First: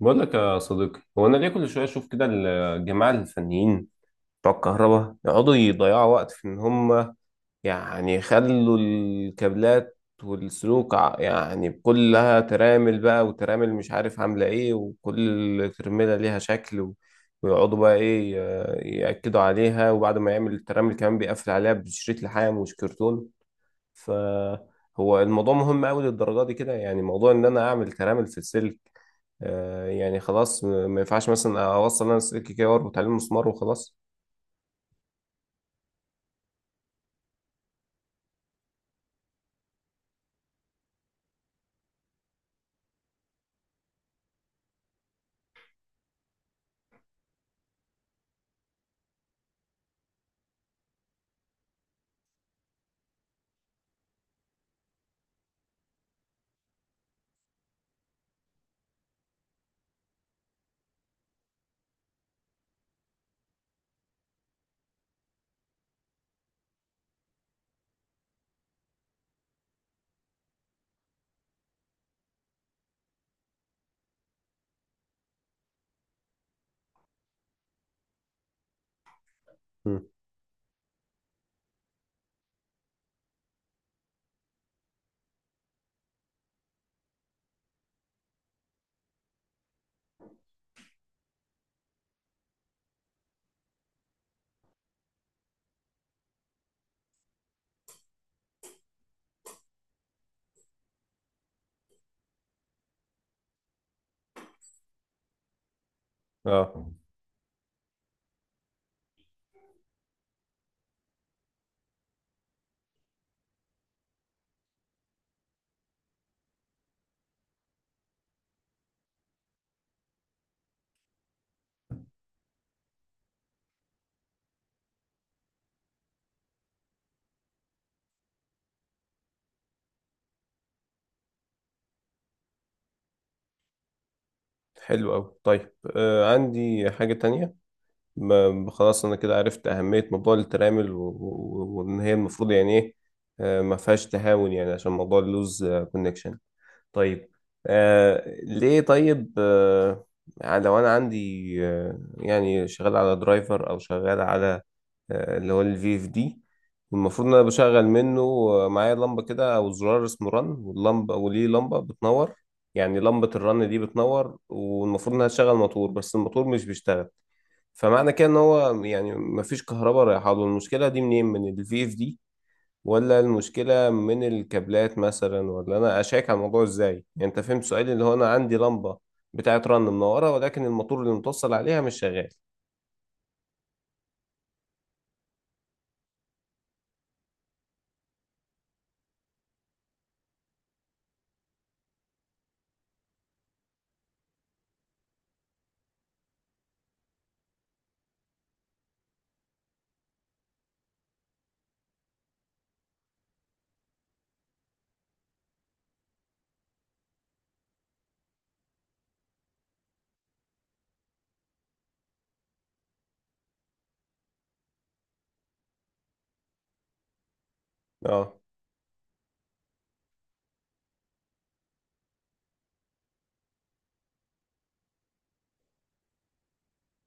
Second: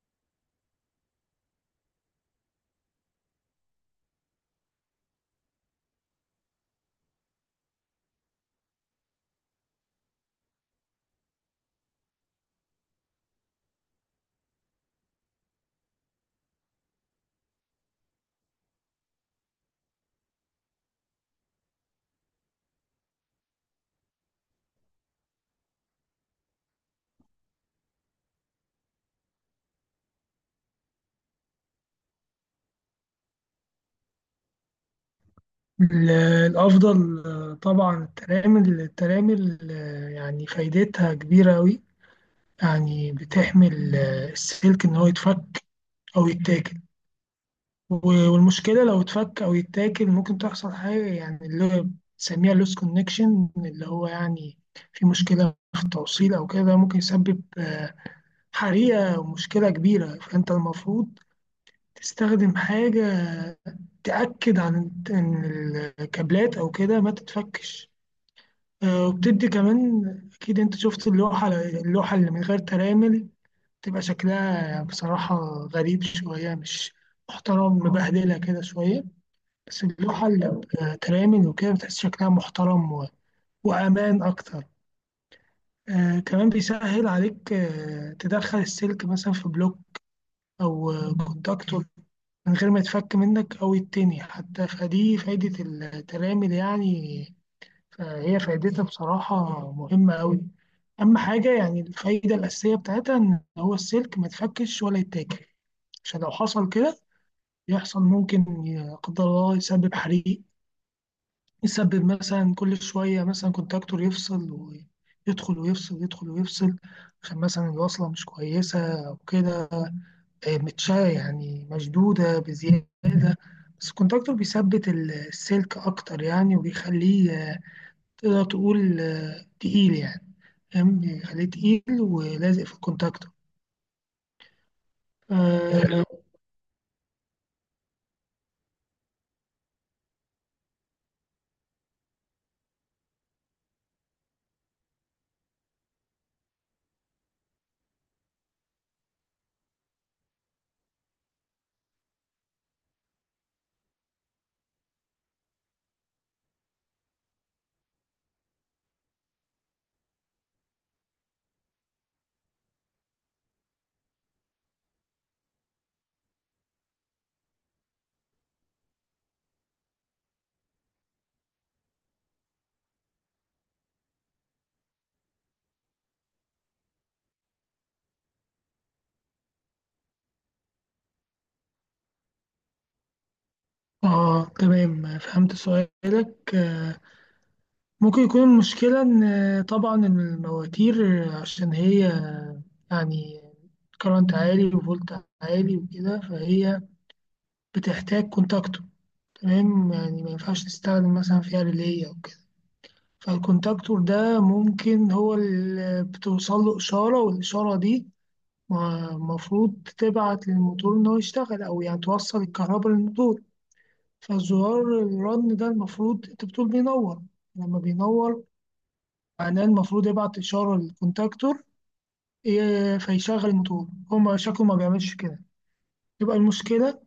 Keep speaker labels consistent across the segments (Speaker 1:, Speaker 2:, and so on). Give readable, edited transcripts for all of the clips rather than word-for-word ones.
Speaker 1: بقول لك يا صديقي، هو انا ليه كل شويه اشوف كده الجماعه الفنيين بتوع الكهرباء يقعدوا يضيعوا وقت في ان هم يعني يخلوا الكابلات والسلوك، يعني كلها ترامل بقى وترامل، مش عارف عامله ايه، وكل ترميله ليها شكل ويقعدوا بقى ايه، ياكدوا عليها. وبعد ما يعمل الترامل كمان بيقفل عليها بشريط لحام مش كرتون. فهو الموضوع مهم قوي للدرجه دي كده يعني؟ موضوع ان انا اعمل ترامل في السلك، آه يعني خلاص، ما ينفعش مثلا اوصل انا سلك كده واربط عليه المسمار وخلاص؟
Speaker 2: ال- الأفضل، طبعا الترامل يعني فايدتها كبيرة أوي. يعني بتحمي السلك إن هو يتفك أو يتاكل. والمشكلة لو اتفك أو يتاكل ممكن تحصل حاجة، يعني اللي بنسميها لوس كونكشن، اللي هو يعني في مشكلة في التوصيل أو كده، ممكن يسبب حريقة ومشكلة كبيرة. فأنت المفروض تستخدم حاجة تأكد عن إن الكابلات أو كده ما تتفكش. وبتدي كمان، أكيد أنت شفت اللوحة اللي من غير ترامل تبقى شكلها بصراحة غريب شوية، مش محترم، مبهدلة كده شوية. بس
Speaker 1: مم.
Speaker 2: اللوحة اللي بترامل وكده بتحس شكلها محترم وأمان أكتر. كمان بيسهل عليك تدخل السلك مثلا في بلوك أو كونتاكتور من غير ما يتفك منك أو يتني حتى، فدي فايدة الترامل يعني. فهي فايدتها بصراحة مهمة أوي. أهم حاجة يعني الفايدة الأساسية بتاعتها إن هو السلك ما يتفكش ولا يتاكل، عشان لو حصل
Speaker 1: اه،
Speaker 2: كده يحصل ممكن لا قدر الله يسبب حريق، يسبب مثلا كل شوية مثلا كونتاكتور يفصل ويدخل ويفصل، يدخل ويفصل، عشان مثلا الوصلة مش كويسة أو كده، متشا يعني مشدودة بزيادة. بس الكونتاكتور بيثبت السلك أكتر يعني، وبيخليه تقدر تقول تقيل يعني. فاهم، بيخليه تقيل ولازق في الكونتاكتور.
Speaker 1: حلو قوي. طيب،
Speaker 2: حلو.
Speaker 1: عندي حاجة تانية. خلاص انا كده عرفت اهمية موضوع الترامل، وان هي المفروض يعني ايه، آه ما فيهاش تهاون، يعني عشان موضوع اللوز كونكشن. طيب، ليه؟ طيب، يعني لو انا عندي، يعني شغال على درايفر او شغال على اللي هو الفي اف دي، المفروض ان انا بشغل منه معايا لمبه كده او زرار اسمه رن، واللمبه، وليه لمبه بتنور. يعني لمبه الرن دي بتنور والمفروض انها تشغل موتور، بس الموتور مش بيشتغل. فمعنى كده ان هو يعني مفيش كهرباء رايحه له. المشكله دي منين، من الفي اف دي ولا المشكلة من الكابلات مثلا؟ ولا أنا أشيك على الموضوع إزاي؟ يعني أنت فهمت سؤالي، اللي هو أنا عندي لمبة بتاعت رن منورة، ولكن الموتور اللي متوصل عليها مش شغال.
Speaker 2: اه، تمام، فهمت سؤالك. ممكن يكون المشكلة إن طبعا إن المواتير، عشان هي يعني كرنت عالي وفولت عالي وكده، فهي بتحتاج كونتاكتور. تمام يعني ما ينفعش تستخدم مثلا فيها ريلي أو كده. فالكونتاكتور ده ممكن هو اللي بتوصل له إشارة، والإشارة دي المفروض تبعت للموتور إن هو يشتغل، أو يعني توصل الكهرباء للموتور. فزرار الرن ده المفروض أنت بتقول بينور. لما
Speaker 1: أه،
Speaker 2: بينور معناه المفروض يبعت إشارة للكونتاكتور فيشغل الموتور. هو ما شكله ما بيعملش كده، تبقى المشكلة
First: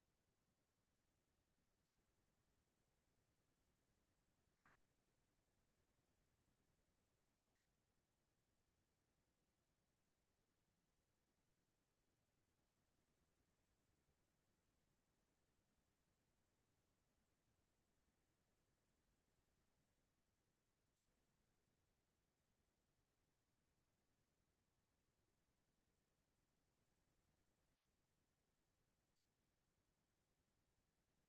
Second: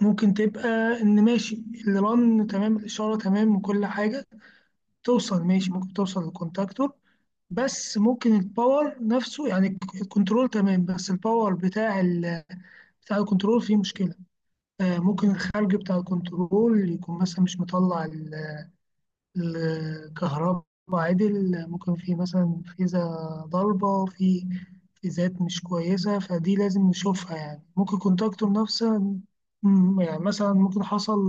Speaker 2: ممكن تبقى إن ماشي الرن تمام، الإشارة تمام، وكل حاجة توصل ماشي، ممكن توصل للكونتاكتور. بس ممكن الباور نفسه، يعني الكنترول تمام، بس الباور بتاع ال بتاع الكنترول فيه مشكلة. ممكن الخارج بتاع الكنترول يكون مثلا مش مطلع الكهرباء عدل. ممكن في مثلا فيزا ضربة، في فيزات مش كويسة، فدي لازم نشوفها. يعني ممكن كونتاكتور نفسه، يعني مثلا ممكن حصل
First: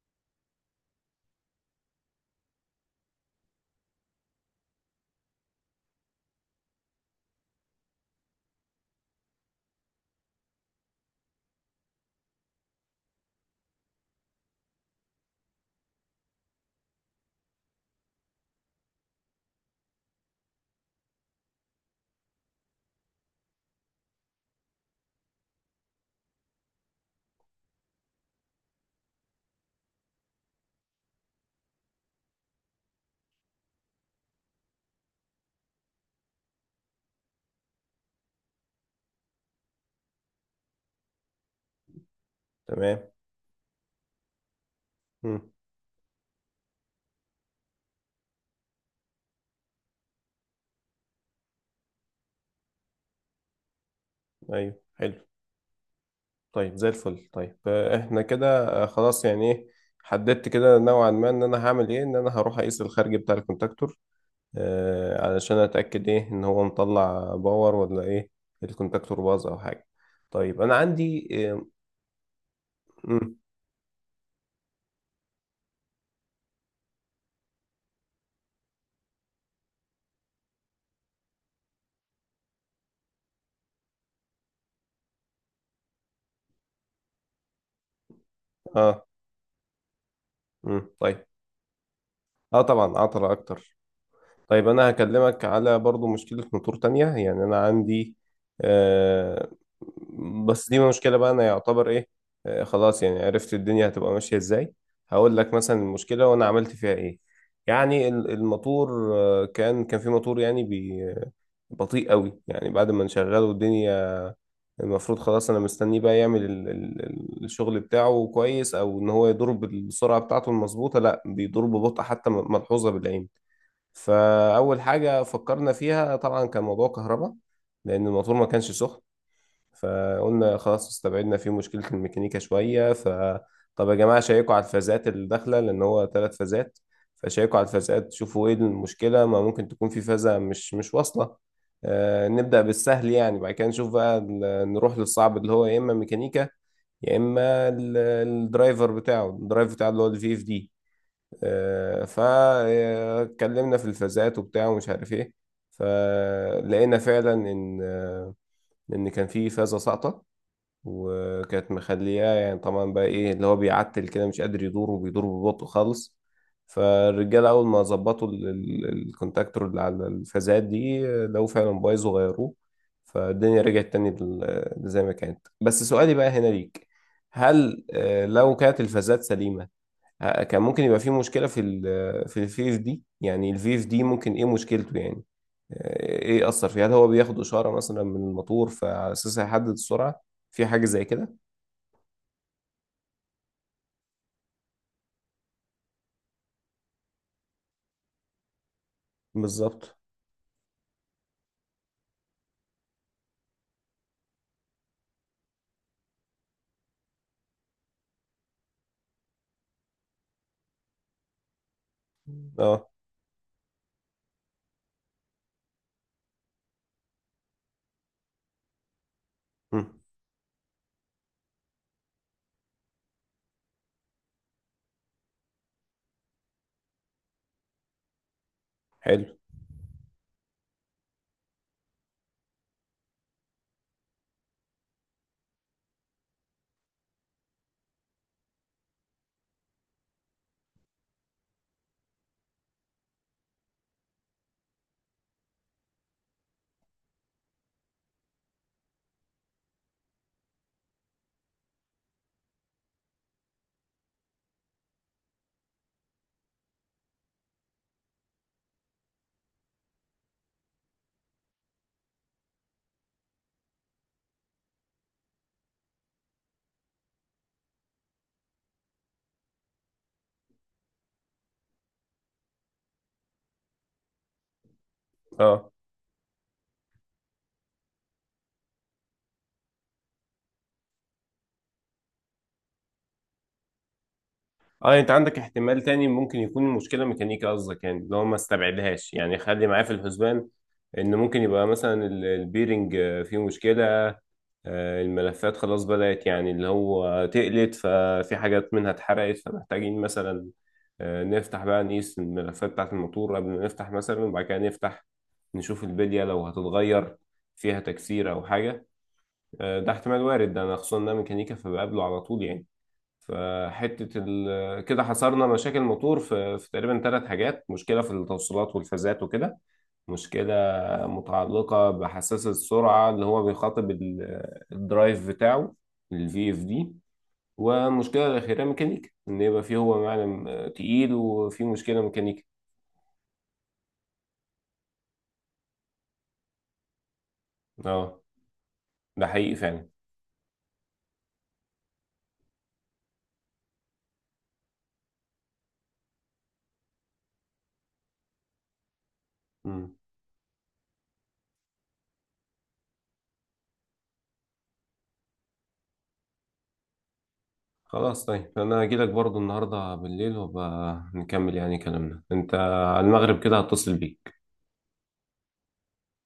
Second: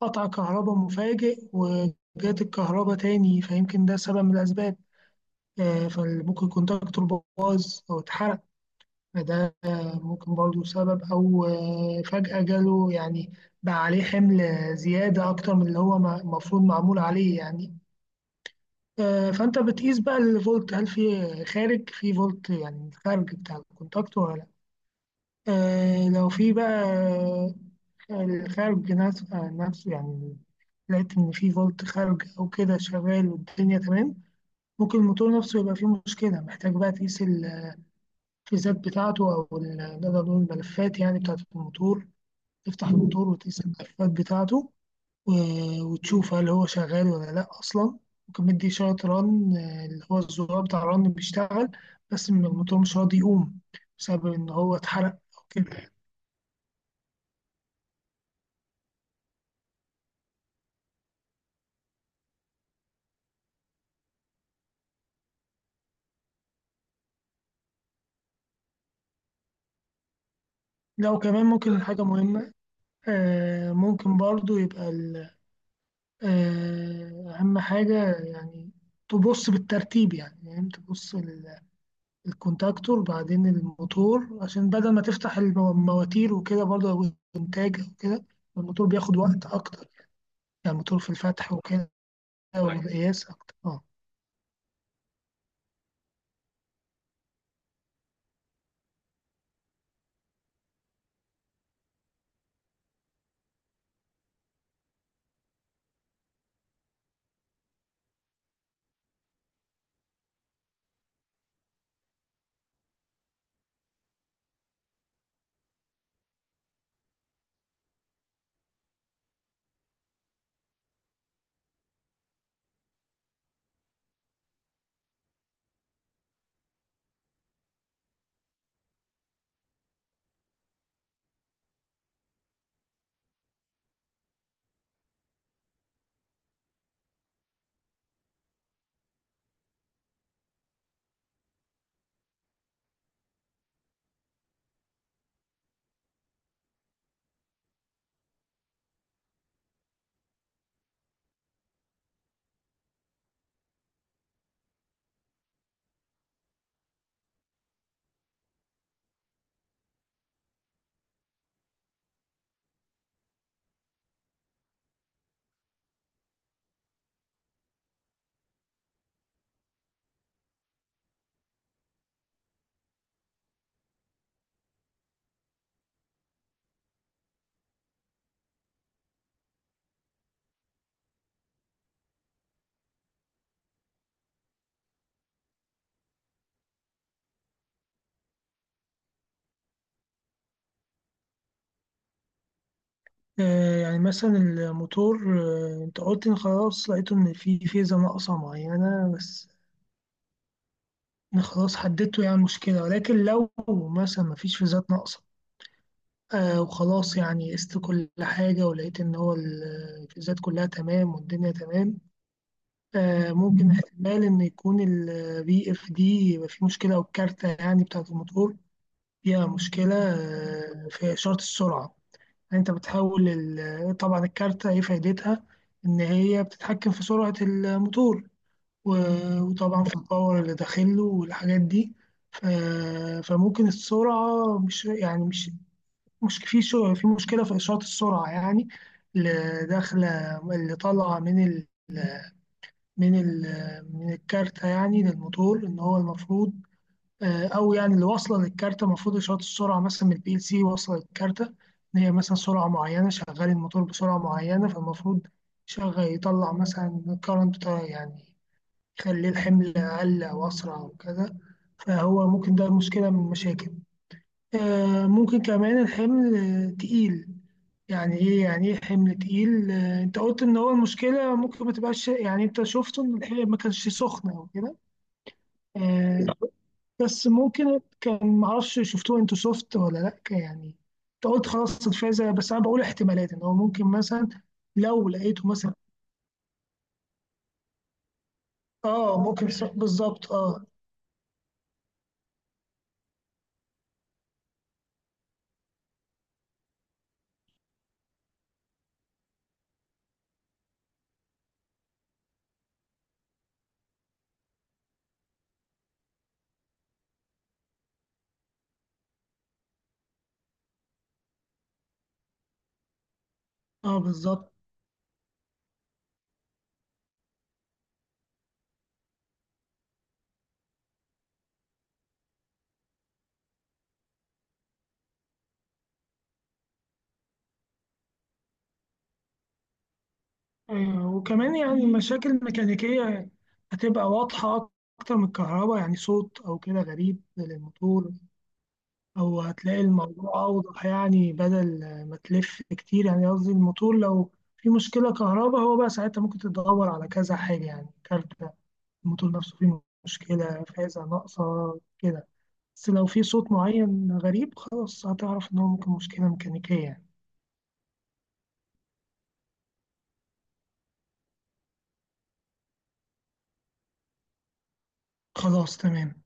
Speaker 2: قطع كهرباء مفاجئ وجات الكهرباء تاني، فيمكن ده سبب من الأسباب. فممكن كونتاكتور باظ أو اتحرق، فده ممكن برضو سبب. أو فجأة جاله يعني بقى عليه حمل زيادة أكتر من اللي هو المفروض معمول عليه يعني. فأنت بتقيس بقى الفولت، هل في خارج، في فولت يعني الخارج بتاع الكونتاكت، ولا لأ. لو في بقى الخارج نفسه يعني، لقيت إن في فولت خارج أو كده شغال والدنيا تمام، ممكن الموتور نفسه يبقى فيه مشكلة، محتاج بقى تقيس الفيزات بتاعته، أو نقدر نقول الملفات يعني بتاعة الموتور، تفتح
Speaker 1: تمام.
Speaker 2: الموتور وتقيس الملفات بتاعته
Speaker 1: مم.
Speaker 2: وتشوف هل هو شغال ولا لأ أصلا. ممكن مدي إشارة رن، اللي هو الزرار بتاع الرن بيشتغل، بس الموتور مش راضي يقوم بسبب إن هو
Speaker 1: أيوه،
Speaker 2: اتحرق
Speaker 1: حلو.
Speaker 2: أو كده.
Speaker 1: طيب، زي الفل. طيب، إحنا كده خلاص، يعني إيه، حددت كده نوعا ما إن أنا هعمل إيه. إن أنا هروح أقيس الخارج بتاع الكونتاكتور علشان أتأكد إيه، إن هو مطلع باور ولا إيه، الكونتاكتور باظ أو حاجة. طيب أنا
Speaker 2: لو
Speaker 1: عندي
Speaker 2: كمان ممكن حاجة مهمة،
Speaker 1: مم.
Speaker 2: ممكن برضو يبقى أهم حاجة يعني تبص بالترتيب، يعني تبص الكونتاكتور بعدين الموتور، عشان بدل ما تفتح المواتير وكده برضه، أو الإنتاج أو كده، الموتور
Speaker 1: آه
Speaker 2: بياخد وقت أكتر يعني،
Speaker 1: مم.
Speaker 2: الموتور في
Speaker 1: طيب.
Speaker 2: الفتح وكده
Speaker 1: اه، طبعا،
Speaker 2: والقياس
Speaker 1: عطلة
Speaker 2: أكتر.
Speaker 1: اكتر. طيب، انا هكلمك على برضو مشكلة موتور تانية. يعني انا عندي آه بس دي مشكلة، بقى انا يعتبر ايه، آه خلاص يعني عرفت الدنيا هتبقى ماشية ازاي. هقول لك مثلا المشكلة وانا عملت فيها ايه. يعني الموتور كان في موتور يعني بطيء قوي. يعني بعد ما نشغله، الدنيا المفروض خلاص انا مستنيه بقى يعمل الشغل بتاعه كويس، او ان هو يدور بالسرعة بتاعته المظبوطة، لا بيدور ببطء حتى ملحوظة بالعين. فأول حاجة فكرنا فيها طبعا كان موضوع كهرباء، لأن الموتور ما كانش سخن. فقلنا خلاص، استبعدنا فيه مشكلة الميكانيكا شوية. فطب يا جماعة شيكوا على الفازات اللي داخلة، لأن هو ثلاث فازات. فشيكوا على الفازات شوفوا إيه المشكلة، ما ممكن تكون في فازة مش واصلة. نبدأ بالسهل يعني، بعد كده نشوف بقى نروح للصعب، اللي هو يا إما ميكانيكا، يا إما الدرايفر بتاعه، الدرايف بتاعه اللي هو الفي اف دي. فاتكلمنا في الفازات وبتاع ومش عارف ايه. فلقينا فعلا ان كان في فازه ساقطه، وكانت مخلياه. يعني طبعا بقى ايه اللي هو بيعتل كده، مش قادر يدور وبيدور ببطء خالص. فالرجاله اول ما ظبطوا الكونتاكتور اللي على الفازات دي لو فعلا بايظ، وغيروه، فالدنيا رجعت تاني زي ما كانت. بس سؤالي بقى هنا ليك، هل لو كانت الفازات سليمة، كان ممكن يبقى في مشكلة في الفي اف دي؟ يعني الفي اف دي ممكن ايه مشكلته يعني؟ ايه أثر فيه، هل هو بياخد إشارة مثلا من الموتور فعلى أساسها يحدد السرعة، في حاجة زي كده؟
Speaker 2: يعني مثلا الموتور، أنت قلت إن خلاص لقيته إن في فيزا ناقصة معينة بس.
Speaker 1: بالظبط،
Speaker 2: أنا خلاص حددته يعني المشكلة، ولكن لو مثلا مفيش فيزات ناقصة، وخلاص يعني قست كل حاجة ولقيت إن هو الفيزات كلها تمام والدنيا تمام،
Speaker 1: اه.
Speaker 2: ممكن احتمال إن يكون البي اف دي يبقى فيه مشكلة، أو الكارتة يعني بتاعة الموتور فيها مشكلة
Speaker 1: مم.
Speaker 2: في إشارة السرعة. يعني أنت بتحول طبعا الكارتة إيه فايدتها؟ إن هي بتتحكم في سرعة الموتور
Speaker 1: حلو.
Speaker 2: وطبعا في الباور اللي داخله والحاجات دي. ف- فممكن السرعة مش يعني مش مش في مشكلة في إشارة السرعة، يعني اللي داخلة، اللي طالعة من من الكارتة يعني للموتور، ان هو المفروض او يعني اللي واصله للكارتة، المفروض اشارات السرعه مثلا من البي ال سي واصله للكارتة ان هي مثلا سرعه معينه، شغال الموتور بسرعه معينه، فالمفروض شغال يطلع مثلا كارنت بتاع يعني يخلي الحمل اقل او اسرع او كده، فهو ممكن ده مشكله من المشاكل. ممكن كمان الحمل تقيل. يعني ايه حمل تقيل. انت قلت ان هو المشكله ممكن ما تبقاش، يعني انت شفته ان الحمل ما كانش سخن او كده.
Speaker 1: اه،
Speaker 2: آه، بس ممكن كان ما اعرفش، شفتوه انتوا سوفت ولا لا يعني. انت قلت خلاص الفازه، بس انا بقول احتمالات ان هو ممكن مثلا
Speaker 1: اه،
Speaker 2: لو
Speaker 1: انت عندك
Speaker 2: لقيته مثلا.
Speaker 1: احتمال تاني، ممكن يكون المشكلة ميكانيكا، قصدك يعني اللي هو ما استبعدهاش
Speaker 2: اه،
Speaker 1: يعني،
Speaker 2: ممكن
Speaker 1: خلي معاه في
Speaker 2: بالظبط.
Speaker 1: الحسبان،
Speaker 2: اه.
Speaker 1: ان ممكن يبقى مثلا البيرنج فيه مشكلة. الملفات خلاص بدأت يعني اللي هو تقلت، ففي حاجات منها اتحرقت، فمحتاجين مثلا نفتح بقى نقيس الملفات بتاعة الموتور قبل ما نفتح، مثلا وبعد كده نفتح نشوف البلية لو هتتغير، فيها تكسير أو حاجة. ده احتمال وارد، ده أنا خصوصا إن أنا ميكانيكا فبقابله على طول يعني.
Speaker 2: اه
Speaker 1: فحتة
Speaker 2: بالظبط.
Speaker 1: كده حصرنا مشاكل موتور في، تقريبا ثلاث حاجات: مشكلة في التوصيلات والفازات وكده، مشكلة متعلقة بحساس السرعة اللي هو بيخاطب الدرايف بتاعه الفي اف دي، ومشكلة الأخيرة ميكانيكا، إن يبقى فيه هو معلم تقيل
Speaker 2: وكمان
Speaker 1: وفيه
Speaker 2: يعني
Speaker 1: مشكلة
Speaker 2: المشاكل
Speaker 1: ميكانيكا.
Speaker 2: الميكانيكية هتبقى واضحة أكتر من الكهرباء، يعني صوت أو كده غريب للموتور.
Speaker 1: اه، ده
Speaker 2: أو
Speaker 1: حقيقي
Speaker 2: هتلاقي
Speaker 1: فعلا.
Speaker 2: الموضوع أوضح يعني، بدل ما تلف كتير، يعني قصدي الموتور لو في مشكلة كهرباء هو بقى ساعتها ممكن تدور على كذا حاجة، يعني كارتة الموتور نفسه فيه
Speaker 1: مم.
Speaker 2: مشكلة، فازة ناقصة، كده. بس لو في صوت معين غريب خلاص هتعرف إن هو ممكن مشكلة ميكانيكية يعني.
Speaker 1: خلاص. طيب أنا هجيلك برضو النهاردة بالليل وبقى نكمل يعني كلامنا. أنت على المغرب كده هتصل بيك.
Speaker 2: خلاص تمام.